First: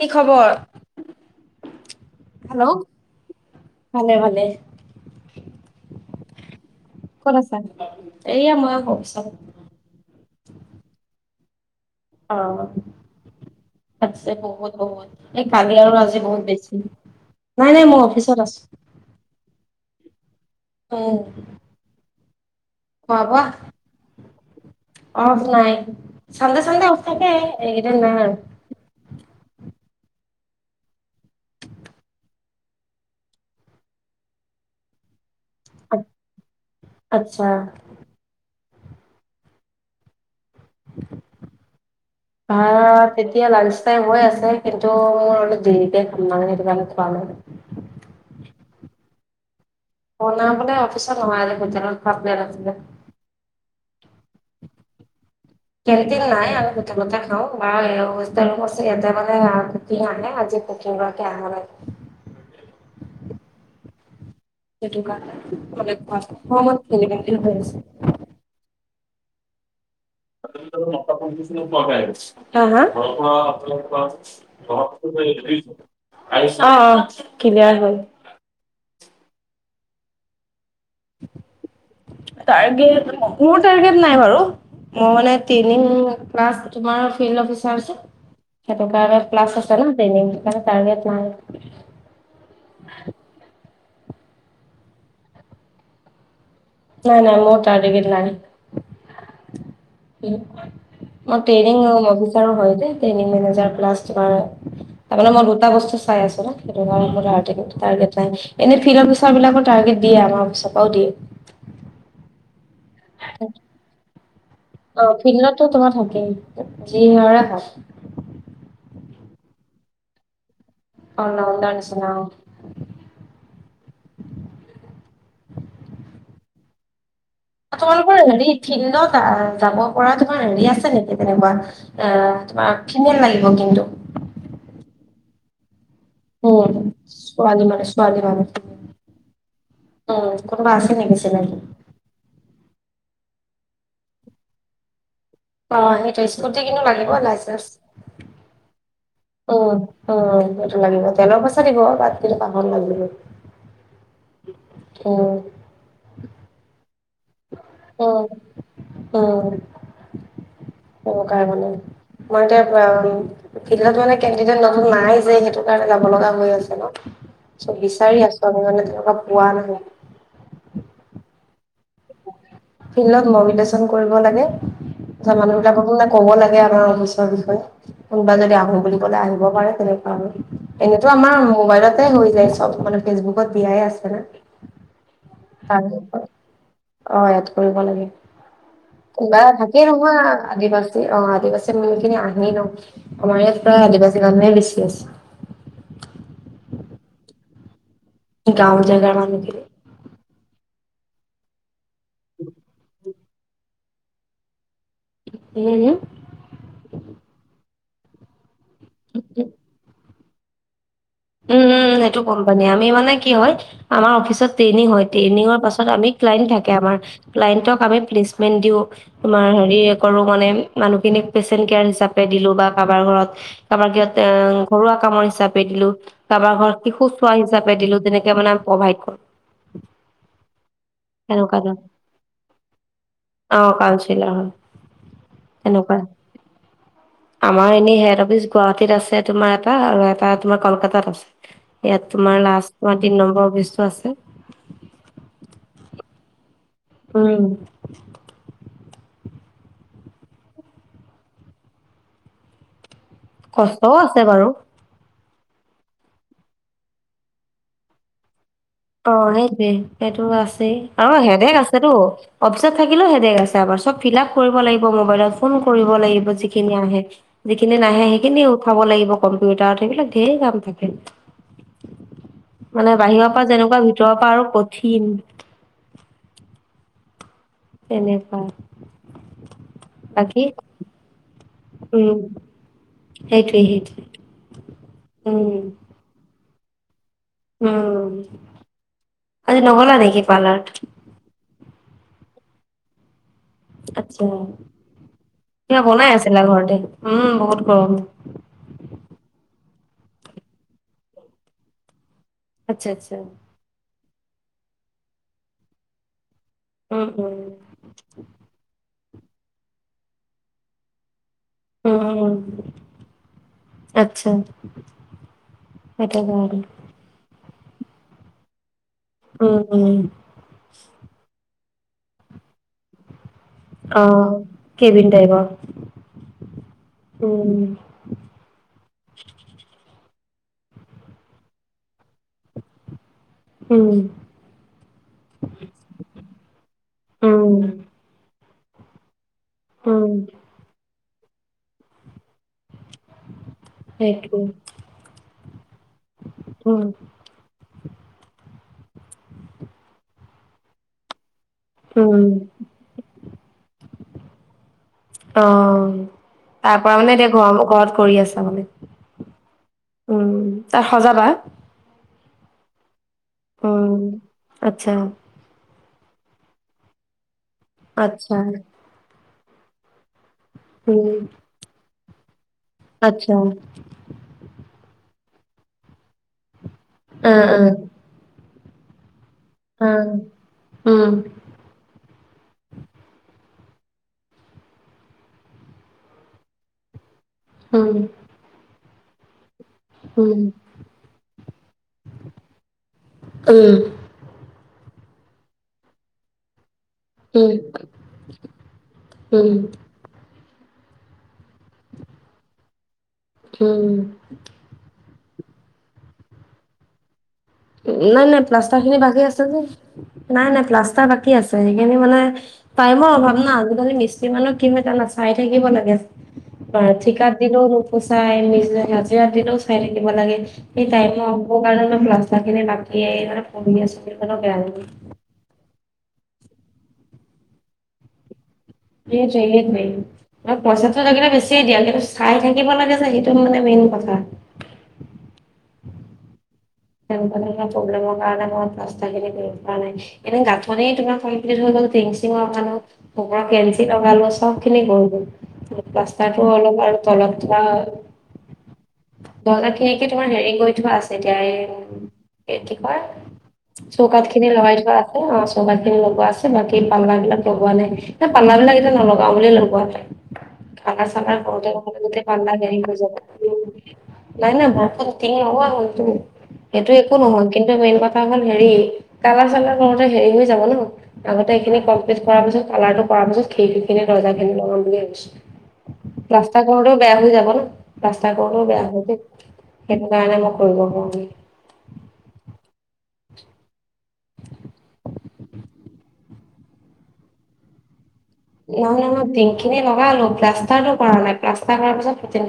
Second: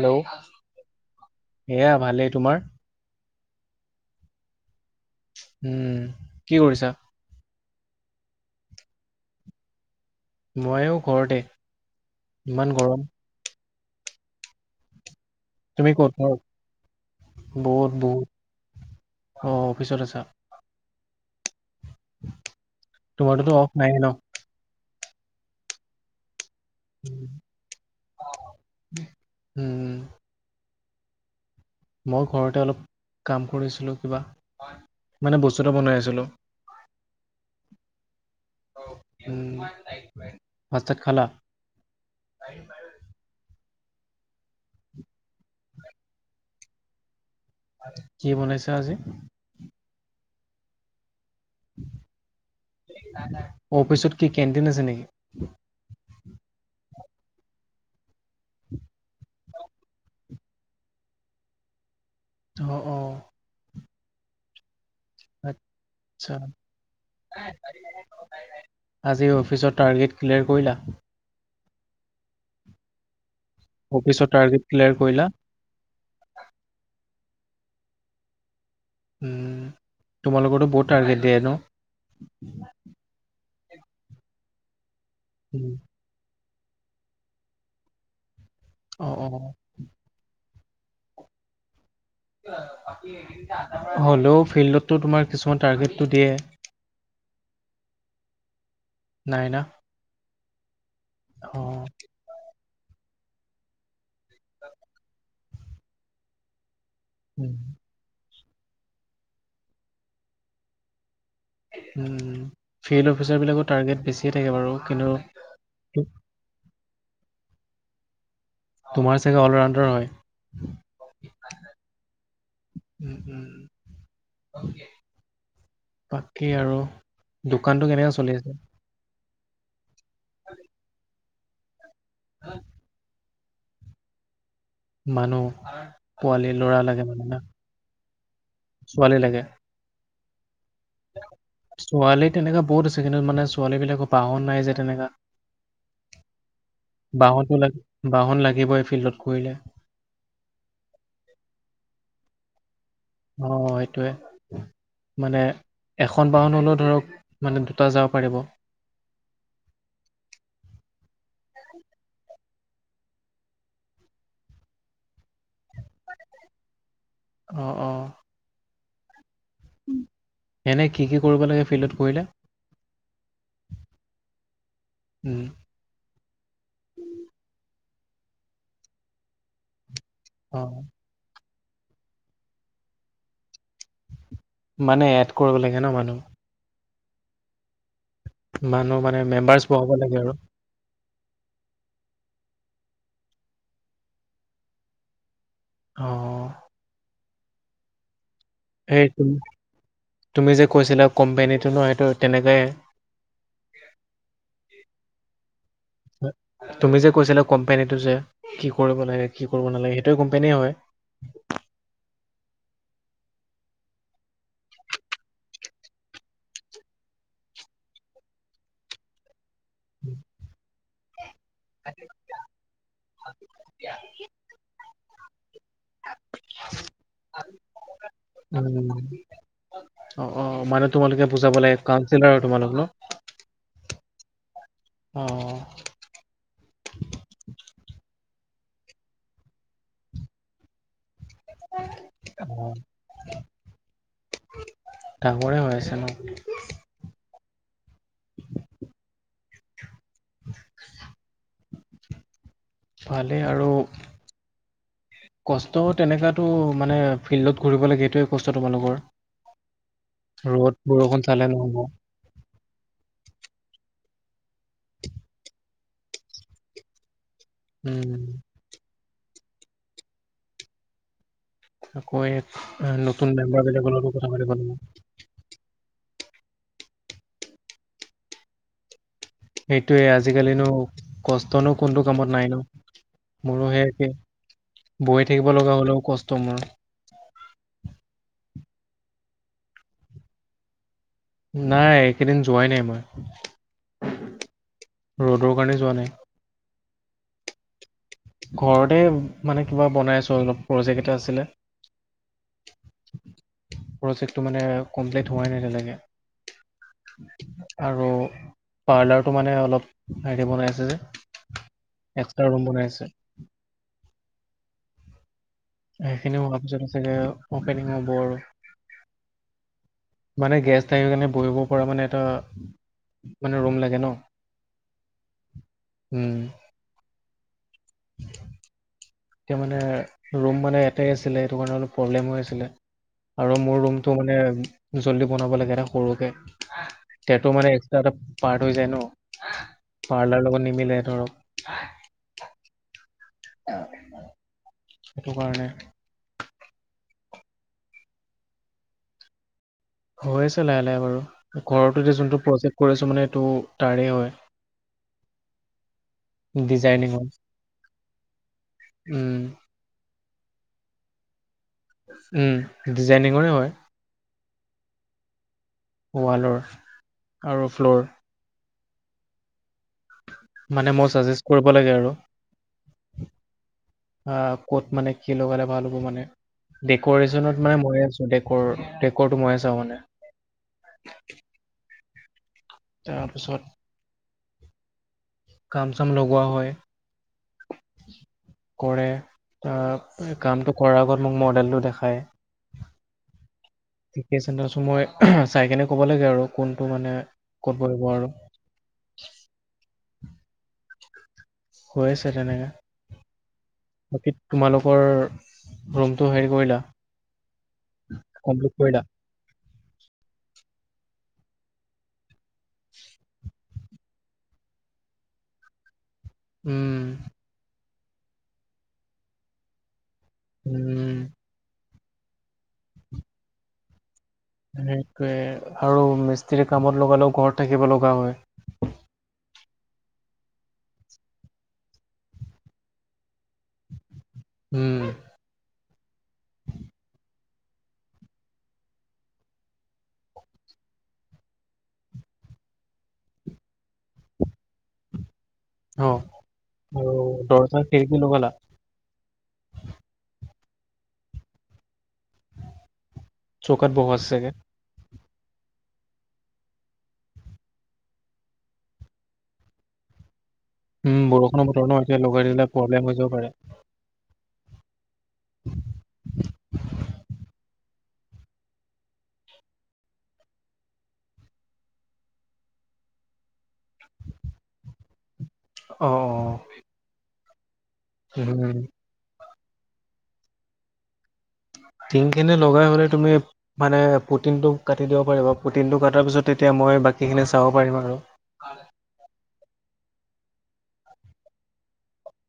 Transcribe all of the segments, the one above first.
কি খবৰ এয়া ভালেই তোমাৰ হেল্ল'- ভালে ভালে উম কি কৰিছা? এয়া ময় ক চা ময়ো ঘৰতে অ ইমান গৰম আছছে বহুত বহুত এই কালি তুমি আৰু ক'ত আজি ঘৰত বহুত বেছি নাই নাই বহুত মই বহুত অফিচত আছো অ অফিচত আছা অ তোমাৰটো টো অফ নাই ন। অফ নাই চান্ধে চান্ধে অফ থাকে এইকেইদিন ন আৰু উম মই ঘৰতে অলপ কাম কৰিছিলোঁ কিবা। মানে বস্তু এটা বনাই আৰু আছিলো। আচ্ছা। অ হো ভা তেতিয়া লচাই হৈ আছে কিন্তু মোৰ দে কি বনাইছ আজি অনা বলে অফিচত নহয়ালত ভাত নছিলে। অফিচত। কি কেণ্টিন আছে নেকি কেনকি নাই আৰু [unintelligible] অ অ সেইটো কাৰণে আচ্ছা সমত কেনে হৈ আছে। আজি অফিচৰ টাৰ্গেট। ক্লিয়াৰ কৰিলা [unintelligible] ছা অ অফিচৰ টাৰ্গেট অ ক্লিয়াৰ কৰিলা কিবা হ'ল উ তোমালোকো বহুত টাৰ্গেট দিয়ে ন। টাৰ্গেট মোৰ টাৰ্গেট নাই বাৰু মই মানে উম, তিনি প্লাছ তোমাৰ ফিল্ড অফিচাৰ আছে সেইটো অ কাৰ অ প্লাছ আছে ন ট্ৰেইনিং মে তাৰ্গেট নাই। হ'লেও ফিল্ডতটো তোমাৰ কিছুমান টাৰ্গেটটো দিয়ে। নাই নাই মোৰ তাৰগেট নাই। নাই না মই টেইৰিং অ', অভিচাৰো হয়। টীম মেনেজাৰ প্লাছ তোমাৰ তাৰে মই দুটা বস্তু চাই আছো না। সেইটো কাৰণোৰ নাই এনে ফিল্ড অফচাৰ বিাক টাৰ্গেট দিয়ে আমাৰ অফচৰ পৰাও দিয়ে। উম। ফিল্ড অফিচাৰবিলাকৰ টাৰ্গেট বেছিয়ে থাকে বাৰু কিন্তু যি হয় কুমাৰ চাগে অলৰাউণ্ডাৰ হয়। অলৰাউণ্ডাৰ নিচিনা অ। উ উম বাকী আৰু দোকানটো কেনেকা তোমালোকৰ চলি আছে হেৰি ফিলডত যাব পৰা তোমাৰ হেৰি আছে নেকি তেনেকুৱা অ তোমাৰ ফিমেল লাগিব কিন্তু মানু্হ।। অ ছোৱালী মানুহ, ছোৱালী মানুহ। ছোৱালী লাগে। কোনোবা আছে নেকি চিনাকি ছোৱালী তেনেকা বহুত আছে, কিন্তু মানে ছোৱালীবিলাকৰ বাহন নাই যে তেনেকা। অ' সেইটো স্কুটি কিন্তু লাগিব, বাহনটো লাইচেন্স। লাগে বাহন লাগিবই ফিল্ডত কৰিলে উম উম। সেইটো লাগিব তেলৰ পইচা দিব। তাত কিন্তু বাহন লাগিবই। অ সেইটোয়ে উম, মানে এখন বাহন হ'লেও ধৰক, মানে দুটা যাব অ', পাৰিব উম, [unintelligible] মই এতিয়া ফিল্ডত মানে, কেনদিদেট নতুন নাই যে, সেইটোকাৰণে যাব লগা হৈ আছে ন! অ চ' অ বিচাৰি আছো আমি মানে পোৱা নাই। এনে কি কি কৰিব লাগে ফিল্ডত? কৰিলে ফিল্ডত মবিলেচন কৰিব লাগে। তাৰপিছত উম, মানুহবিলাককো মানে ক'ব লাগে, আমাৰ অফিচৰ বিষয়ে। কোনোবা যদি আহো বুলি আহিব পাৰে, তেনেকুৱা আৰু। অ, এনেতো আমাৰ মোবাইলতে হৈ যায় চব মানে, ফেচবুকত দিয়াই আছে না! মানে এড কৰিব লাগে তাৰ ন মানুহ? অ' এড কৰিব লাগে। মানুহ মানে কিবা মেম্বাৰ্চ থাকেই বঢ়াব লাগে নহয় আৰু। আদিব অ' আদিবাসী মানুহখিনি আহেই ন? আমাৰ ইয়াত প্ৰায় আদিবাসী মানুহে বেছি আছে। অ'। গাঁও সেই, জেগাৰ মানুহখিনি তু-তুমি যে কৈছিলা কোম্পানীটো ন? সেইটো তেনেকাই। তুমি যে কৈছিলা কোম্পনীটো যে, কি কৰিব লাগে, কি কৰিব নালাগে! সেইটোৱে কোম্পানীয়ে হয়। উম উম, সেইটো কোম্পানীয়ে। আমি মানে কি হয়! আমাৰ অফিচত মানে ট্ৰেইনিং হয়, ট্ৰেইনিংৰ পাছত ক্লাইণ্ট থাকে ক্লাইণ্টক আমি প্লেচমেণ্ট দিও, তোমাৰ হেৰি কৰো মানে মানুহখিনিক পেচেন্ট কেয়াৰ হিচাপে দিলো, বা কাৰোবাৰ ঘৰত। কাৰোবাৰ ঘৰত এ ঘৰুৱা কামৰ হিচাপে দিলো। কাৰোবাৰ ঘৰত শিশু চোৱা হিচাপে দিলো, তেনেকে মানে আমি উম, প্ৰভাইড কৰো। অ' অ' মানে তোমালোকে তেনেকুৱা বুজাব ধৰণৰ লাগে। কাউঞ্চিলৰ আৰু তোমালোক ন? অ' [unintelligible] হয় অ, তেনেকুৱাই আমাৰ এনে হেড অফিচ গুৱাহাটীত আছে তোমাৰ এটা, আৰু এটা তোমাৰ কলকাতাত আছে। ইয়াত তোমাৰ অ, লাষ্ট তোমাৰ তিনি নম্বৰ অফিচটো আছে। ডাঙৰে হৈ আছে ন? উম। [inaudible] [inaudible] আৰু কষ্টও আছে বাৰু! কষ্ট তেনেকাতো, মানে ফিল্ডত ঘূৰিব লাগে এইটোৱে কষ্ট তোমালোকৰ। অ' সেইটোৱে। সেইটো আছেই। ৰ'দ আৰু বৰষুণ চালে হেদেক নহ'ব। আছেতো, অফিচত থাকিলেও হেদেক আছে। চব ফিলআপ কৰিব লাগিব মোবাইলত, ফোন কৰিব লাগিব যিখিনি আহে! যিখিনি নাহে উম। সেইখিনি উঠাব লাগিব কম্পিউটাৰত। সেইবিলাক ঢেৰ কাম থাকে। আকৌ, মানে বাহিৰৰ নতুন পৰা যেনেকুৱা মেম্বাৰবিলাকৰ লগতো ভিতৰৰ কথা পৰা আৰু পাতিব লাগিব! কঠিন এনেকুৱাই সেইটোয়ে আজিকালিনো, কষ্টনো কোনটো উম কামত নাইনো? সেইটোৱে মোৰো সেয়ে সেইটোৱে একে। বহি থাকিব উম লগা হ'লেও কষ্ট মোৰ। উম, আজি নগ'লা নেকি পাৰ্লাৰত? নাই, এইকেইদিন যোৱাই নাই মই। আচ্ছা। ৰ'দৰ কাৰণে কিবা যোৱা নাই বনাই আছিলা ঘৰতে? উম বহুত গৰম। ঘৰতে মানে কিবা বনাই আছো অলপ। প্ৰজেক্ট এটা আছিলে আচ্ছা আচ্ছা। প্ৰজেক্টটো মানে কমপ্লিট হোৱাই নাই এতিয়ালৈকে। উম উম। আৰু পাৰ্লাৰটো মানে অলপ হেৰিকে বনাই আছে যে, উম উম। এক্সট্ৰা ৰুম বনাই আছে। আচ্ছা। সেইটো সেইখিনিও কাৰণে। হোৱাৰ পিছত আগে মিঙ বৰ উম। উম। মানে গেছ থাকিব কাৰণে বহিব পৰা মানে এটা মানে ৰুম লাগে অ ন উম [unintelligible] এতিয়া মানে ৰুম মানে এটাই আছিলে সেইটো কাৰণে অলপ প্ৰব্লেম হৈ আছিলে। আৰু মোৰ উম ৰুমটো মানে জল্দি বনাব লাগে, এটা সৰুকে তাতটো উম মানে এক্সট্ৰা এটা পাৰ্ট হৈ যায় ন উম। পাৰ্টাৰ লগত নিমিলে ধৰক সেইটোৱে। সেইটো কাৰণে। উম। হৈ আছে লাহে লাহে বাৰু, ঘৰতো যে উম। যোনটো প্ৰজেক্ট কৰিছো মানে এইটো তাৰে হয়। আহ! তাৰ পৰা মানে ডিজাইনিঙৰ এতিয়া ঘ- ঘৰত কৰি আছা মানে। উম, তাৰ সজাবা? উম ডিজাইনিঙৰে হয়। আত্ছা। ৱালৰ আৰু ফ্ল'ৰ। আচ্ছা। মানে মোৰ চাজেষ্ট কৰিব লাগে আৰু আৰ্টচা। আহ, ক'ত মানে কি লগালে ভাল হ'ব মানে অ' ডেক'ৰেচনত মানে অ'। ময়ে আছো। দেকৰ ক'ত সোমাই আছা মানে। অ', উম তাৰপিছত কাম চাম লগোৱা হয়। উম। কৰে আহ উম। কামটো কৰাৰ আগত মোক মডেলটো দেখায়। উম, ঠিকেই আছে নাই মই চাই কেনে ক'ব লাগে আৰু কোন টো মানে উম, ক'ত বহিব আৰু। উম, হৈ আছে তেনেকা। উম, বাকী তোমালোকৰ? ৰোমটো হেৰি কৰিলা? নাই নাই কমপ্লিট প্লাষ্টাৰ খিনি কৰিলা বাকী আছে যে। নাই নাই প্লাষ্টাৰ বাকী আছে সেইখিনি মানে টাইমৰ অভাৱ না মিস্ত্ৰী মানুহ কি হয় জানা চাই থাকিব লাগে। অ উম ঠিকাত দিলেও চাই নিজ হাজিৰা দিনও চাই থাকিব লাগে সেই টাইম উম হ'বৰ কাৰণে প্লা চনে বাকী এ শুওঁ বুলি ভাবিছোঁ। সেয়ে আৰু মিস্ত্ৰী কামত লগালেও ঘৰত থাকিব লগা হয়। এইটোয়ে এইটোয়ে [unintelligible] ম পইচাটো লাগিলে বেছিয়ে দিয়া কিন্তু চাই থাকিব লাগে যে সেইটো মানে মেইন কথা। উম তেনেকুৱা তেনেকুৱা প্ৰব্লেমৰ কাৰণে মই প্লাষ্টাৰ খিনি কৰিব নাই। এনে গাঠনি তোমাৰ কমপ্লিট টিং চিঙৰ মানুহৰ কেঞ্চি লগালো চব খিনি গৈ গল। অ প্লাষ্টাটো অলপ আৰু তলত বা দৰ্জা খিৰিকী লগালা দৰ্জা খিৰিকী তোমাৰ হেৰি কৈ থোৱা আছে এতিয়া এই কি কয় চৌকাত বহোৱা চৌকাথ আছে খিনি চাগে লগাই থোৱা আছে। অ চৌকাত খিনি লগোৱা আছে বাকী পাল্লা বিলাক লগোৱা নাই। নাই পাল্লা বিলাক এতিয়া নলগাও বুলিয়ে লগোৱা নাই। খানা উম চামাৰ বত বৰষুণৰ বতৰ ন এতিয়া লগাই পাল্লা দিলে হেৰি হৈ প্ৰব্লেম যাব পাৰে [unintelligible] নাই নাই বৰষুণ তিঙ লগোৱা হলটো। সেইটো একো নহয় কিন্তু মেইন কথা হল হেৰি, কালাৰ চালাৰ কৰতে হেৰি হৈ যাব ন। আগতে এইখিনি কমপ্লিট কৰাৰ পিছত কালাৰটো কৰাৰ পিছত খিৰিকী খিনি, দৰ্জাখিনি লগাম বুলি অ অ ভাবিছো। প্লাষ্টাৰ কৰোটোও বেয়া হৈ যাব ন প্লাষ্টা কৰোটোও উম বেয়া হৈ যায় সেইটো কাৰণে মই কৰিব পৰা নাই। টিঙখিনি লগাই হলে তুমি মানে পুতিনটো কাটি দিব পাৰিব পুটিনটো কটাৰ পিছত তেতিয়া। মই বাকী খিনি চাব পাৰিম আৰু। নহয় নহয় টিঙখিনি লগালো, প্লাষ্টাৰটো কৰা নাই প্লাষ্টাৰ কৰাৰ পিছত পুটিন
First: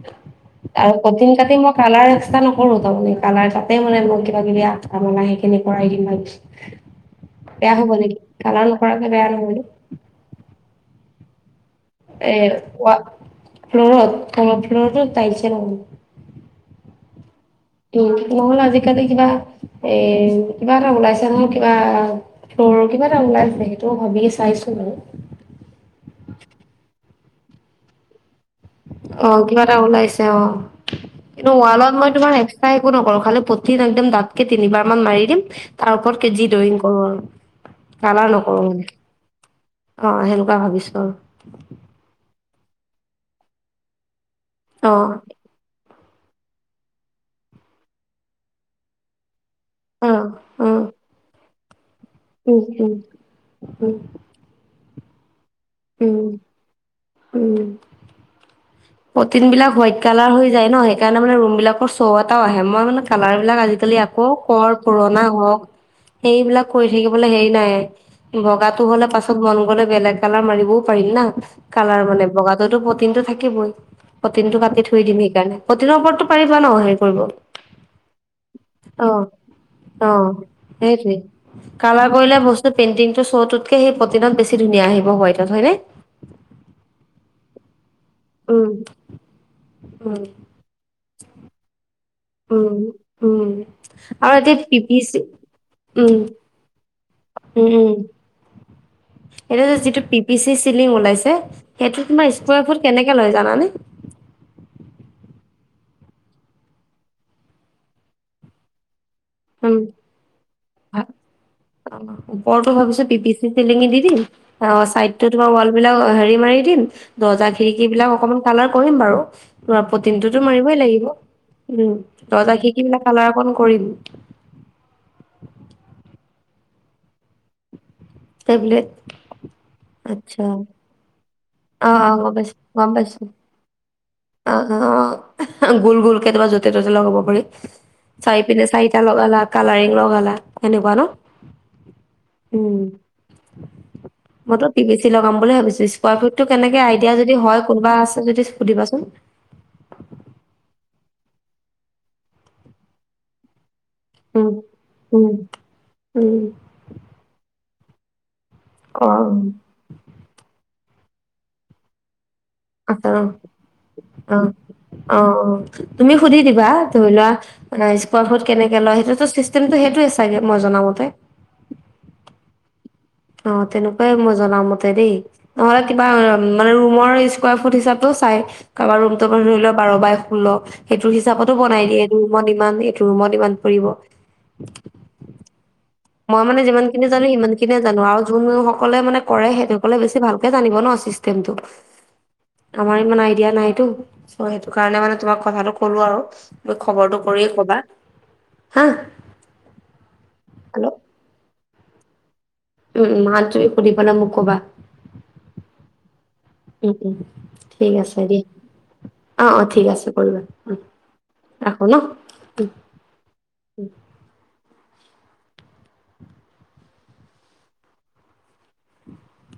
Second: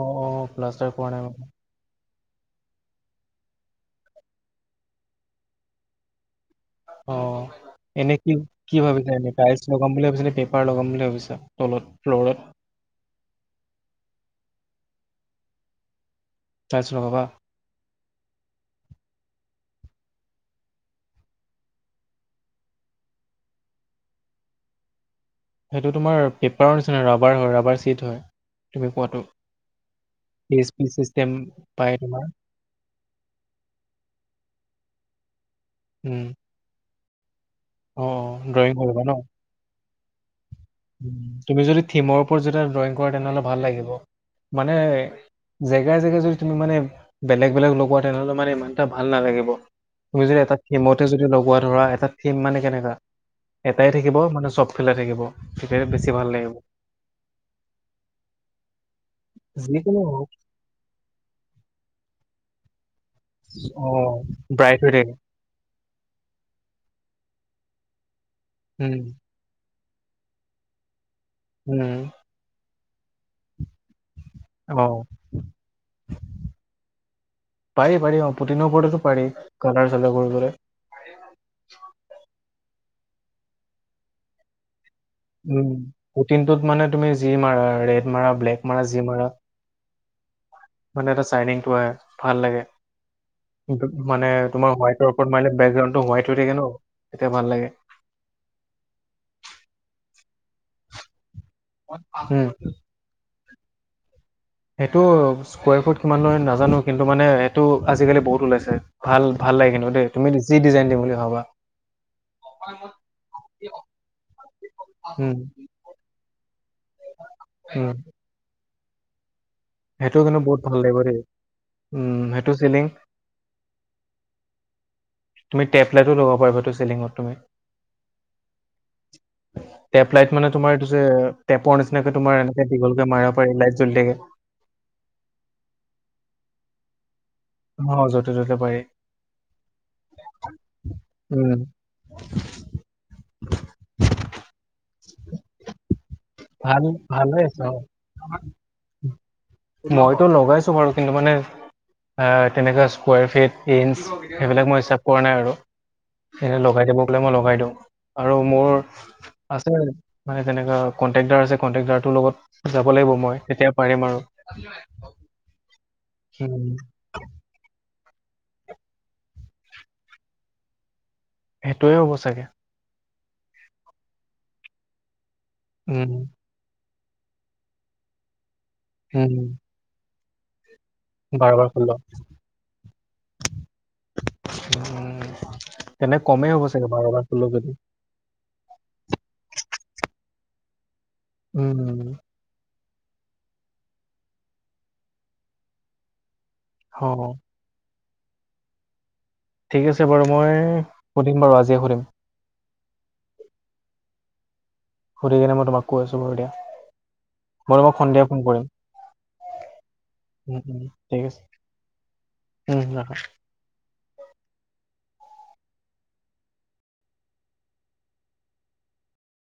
অ', অ', প্লাষ্টাৰ আৰু কৰা নাই কঠিন মানে কাটিন মই কালাৰ চেষ্টা নকৰো। তাৰমানে কালাৰ তাতে মানে মই কিবা কিবি মানে সেইখিনি কৰাই দিম। অ' বেয়া হ'ব এনে নেকি কি কালাৰ কি নকৰাকে ভাবিছা বেয়া এনে নহয় ন পাইলচ লগাম বুলি ভাবিছ নে পেপাৰ লগাম বুলি ভাবিছা? তলত এ ফ্ল'ৰত ফ্ল'ত ফ্ল'ৰত তাইলচে লগাম। চ লগাবা। উ নহ'লে আজিকালি কিবা এ কিবা এটা ওলাইছে নহয় কিবা। সৰুৰ কিবা এটা ওলাই নে সেইটো ভাবে চাইছো আৰু সেইটো তোমাৰ পেপাৰৰ নিচিনা ৰাবাৰ হয়। ৰাবাৰ চিট হয়। তুমি কোৱাটো আহ কিবা এটা ওলাইছে P O S P system কিন্তু পাই ৱালত মই তোমাৰ এক্সট্ৰা একো নকৰো খালি পুটিন একদম দাঁতকে তিনিবাৰ। মান মাৰি দিম তাৰ উম, ওপৰত জি ড্ৰয়িং কৰো আৰু অ' কালাৰ অ' নকৰো ড্ৰয়িং মানে। কৰিব ন? অ' সেনেকুৱা ভাবিছো আৰু তুমি যদি থিমৰ ওপৰত যেতিয়া, ম অ' [unintelligible] জেগা জেগা যদি তুমি মানে বেলেগ বেলেগ লগোৱা, তেনেহ'লে মানে ইমান এটা ভাল নালাগিব। তুমি অ' যদি এটা অ' থিমতে যদি লগোৱা ধৰা এটা, থিম মানে উম, কেনেকা, উম, এটাই উম, থাকিব মানে চব ফালে থাকিব। বেছি ভাল উম, লাগিব। প্ৰটিন বিলাক হোৱাইট যিকোনো হওক কালাৰ হৈ যায় ন, সেইকাৰণে মানে ৰুম বিলাকৰ শ' এটাও আহে। মই মানে কালাৰ বিলাক আজিকালি অ' আকৌ কৰ ব্ৰাইট হৈ থাকে। পুৰণা হওক। সেইবিলাক কৰি থাকিবলৈ হেৰি নাই। বগাটো উম, হলে পাছত মন গ'লে বেলেগ কালাৰ মাৰিব। ও পাৰিল না কালাৰ উম, মানে বগাতো প্ৰটিনটো থাকিবই। প্ৰটিনটো পাতি থৈ অ' দিম সেইকাৰণে, প্ৰটিনৰ ওপৰতটো পাৰিব ন হেৰি কৰিব। পাৰি পাৰি অ' পুটিনৰ ওপৰতো পাৰি অ' কালাৰ চালাৰ অ' কৰিবলৈ। সেইটোৱেই কালাৰ কৰিলে বস্তু - পেইণ্টিংটো শ্ব টোতকে সেই প্ৰতিনট বেছি ধুনীয়া আহিব। হোৱাইটত হয়নে পুটিনটোত মানে তুমি যি মাৰা, ৰেড মাৰা, ব্লেক উম মাৰা, যি মাৰা। উম মানে এটা চাইনিং টো হয়। ভাল লাগে। উম উম মানে আৰু এতিয়া তোমাৰ পি পি হোৱাইটৰ চি ওপৰত মাৰিলে বেকগ্ৰাউণ্ডটো উম, হোৱাইট হৈ থাকে ন। এতিয়া ভাল লাগে। এটো যে যিটো পি পি চি চিলিং ওলাইছে, সেইটো তোমাৰ উম স্কাৰ ফুট কেনেকে লয় জানানে? সেইটো স্কোৱেৰ ৰ ফুট কিমান নাজানো। কিন্তু মানে সেইটো আজিকালি বহুত ওলাইছে। ভাল ভাল লাগে উম, কিন্তু দেই, তুমি যি ডিজাইন দিম ভা- বুলি ভাবা। অ' ওপৰতটো ভাবিছো পি পি চি চিলিঙি দি দিম, অ' চাইদটো উম তোমাৰ ৱাল বিলাক হেৰি - মাৰি দিম, দৰ্জা খিৰিকী উম বিলাক অকমান কালাৰ কৰিম বাৰু। সেইটো কিন্তু পটিনটোতো বহুত ভাল মাৰিবই লাগিব। দেই উ উম সেইটো দৰজা চিলিং খিকি বিলাক কালাৰ অকণ কৰিম। তুমি টেপ লাইটো ল'ব পাৰিবাটো চেলিঙত তুমি। টেবলেট তেপ লাইট আচ্ছা মানে তোমাৰ এইটো যে, টেপৰ অ', অ', নিচিনাকৈ গম তোমাৰ পাইছো এনেকৈ গম দীঘলৈ পাইছো মাৰিব পাৰি, লাইট জ্বলি থাকে। অ' গোল গোল কেতিয়াবা য'তে ত'তে লগ হ'ব পাৰি। অ য'তে চাৰি ত'তে পিনে পাৰি চাৰিটা লগালা কালাৰিং লগালা। এনেকুৱা ন? উম উম। মল [unintelligible] পিব ষ্ট লগাম বুলি ভাবিছো। স্কোৱাৰাৰ ফিট টো কেনেকে ভাল আইডিয়া যদি ভালে হয়, আছে অ কোনোবা আছে যদি সুধিবাচোন। মইতো লগাইছো বাৰু। কিন্তু মানে এ তেনেকোৱা স্কাৰ ফিট- ইন্ছ, উম সেইবিলাক মই হিচাপ কৰা উম নাই আৰু উম, সেইবিলাক লগাই দিব গ'লে মই লগাই দিওঁ। আৰু মোৰ আছে অ'। মানে তেনেকা কনট্ৰেক্দাৰ আছে। কন্ট্ৰেকদাৰটোৰ লগত, যাব আচ্ছ লাগিব অ' মই তেতিয়া পাৰিম আৰু অ' অ' অ' তুমি সুধি দিবা, উম ধৰি লোৱা া [unintelligible] স্কোৱাৰ ফুট কেনেকে লয়, সেইটোতো চিষ্টেমটো সেইটোৱে চাগে মই জনা মতে। সেইটোৱে হ'ব চাগে। অ' তেনেকুৱাই মই জনা মতে দেই। নহলে কিবা উম মানে ৰুমৰ স্কুৱাৰ ৰ ফুট হিচাপেও চাই। কাৰোবাৰ ৰুমটো ধৰি উম লও বাৰ বাই ষোল্ল। সেইটো বাৰ হিচাপতো বাৰ বনাই ষোল্ল দিয়ে, এইটো ৰুমত ইমান এইটো ৰুমত ইমান। কৰিব। উম তেনে মই কমেই মানে হ'ব যিমান চাগে বাৰ খিনি বাৰ জানো ষোল্ল সিমান যদি খিনিয়ে জানো আৰু যোন সকলে মানে কৰে, সেই সকলে বেছি ভালকে জানিব ন। চিষ্টেমটো। উম হম। আমাৰ ইমান আইডিয়া নাইতো, সেইটো কাৰণে মানে তোমাক কথাটো কলো আৰু। ত অ খবৰটো কৰিয়ে ক'বা হা। ঠিক আছে বাৰু মই হেল্ল' সুধিম বাৰু আজিয়ে সুধিম। উম মে সুধি পেলাই মোক কবা। সুধি কিনে মই তোমাক কৈ আছো বাৰু দিয়া। উম উম মই ঠিক তোমাক আছে সন্ধিয়া ফোন দিয়া কৰিম। অ অ ঠিক আছে কৰিবা উম উম ঠিক আছে ৰাখো ন। উম হম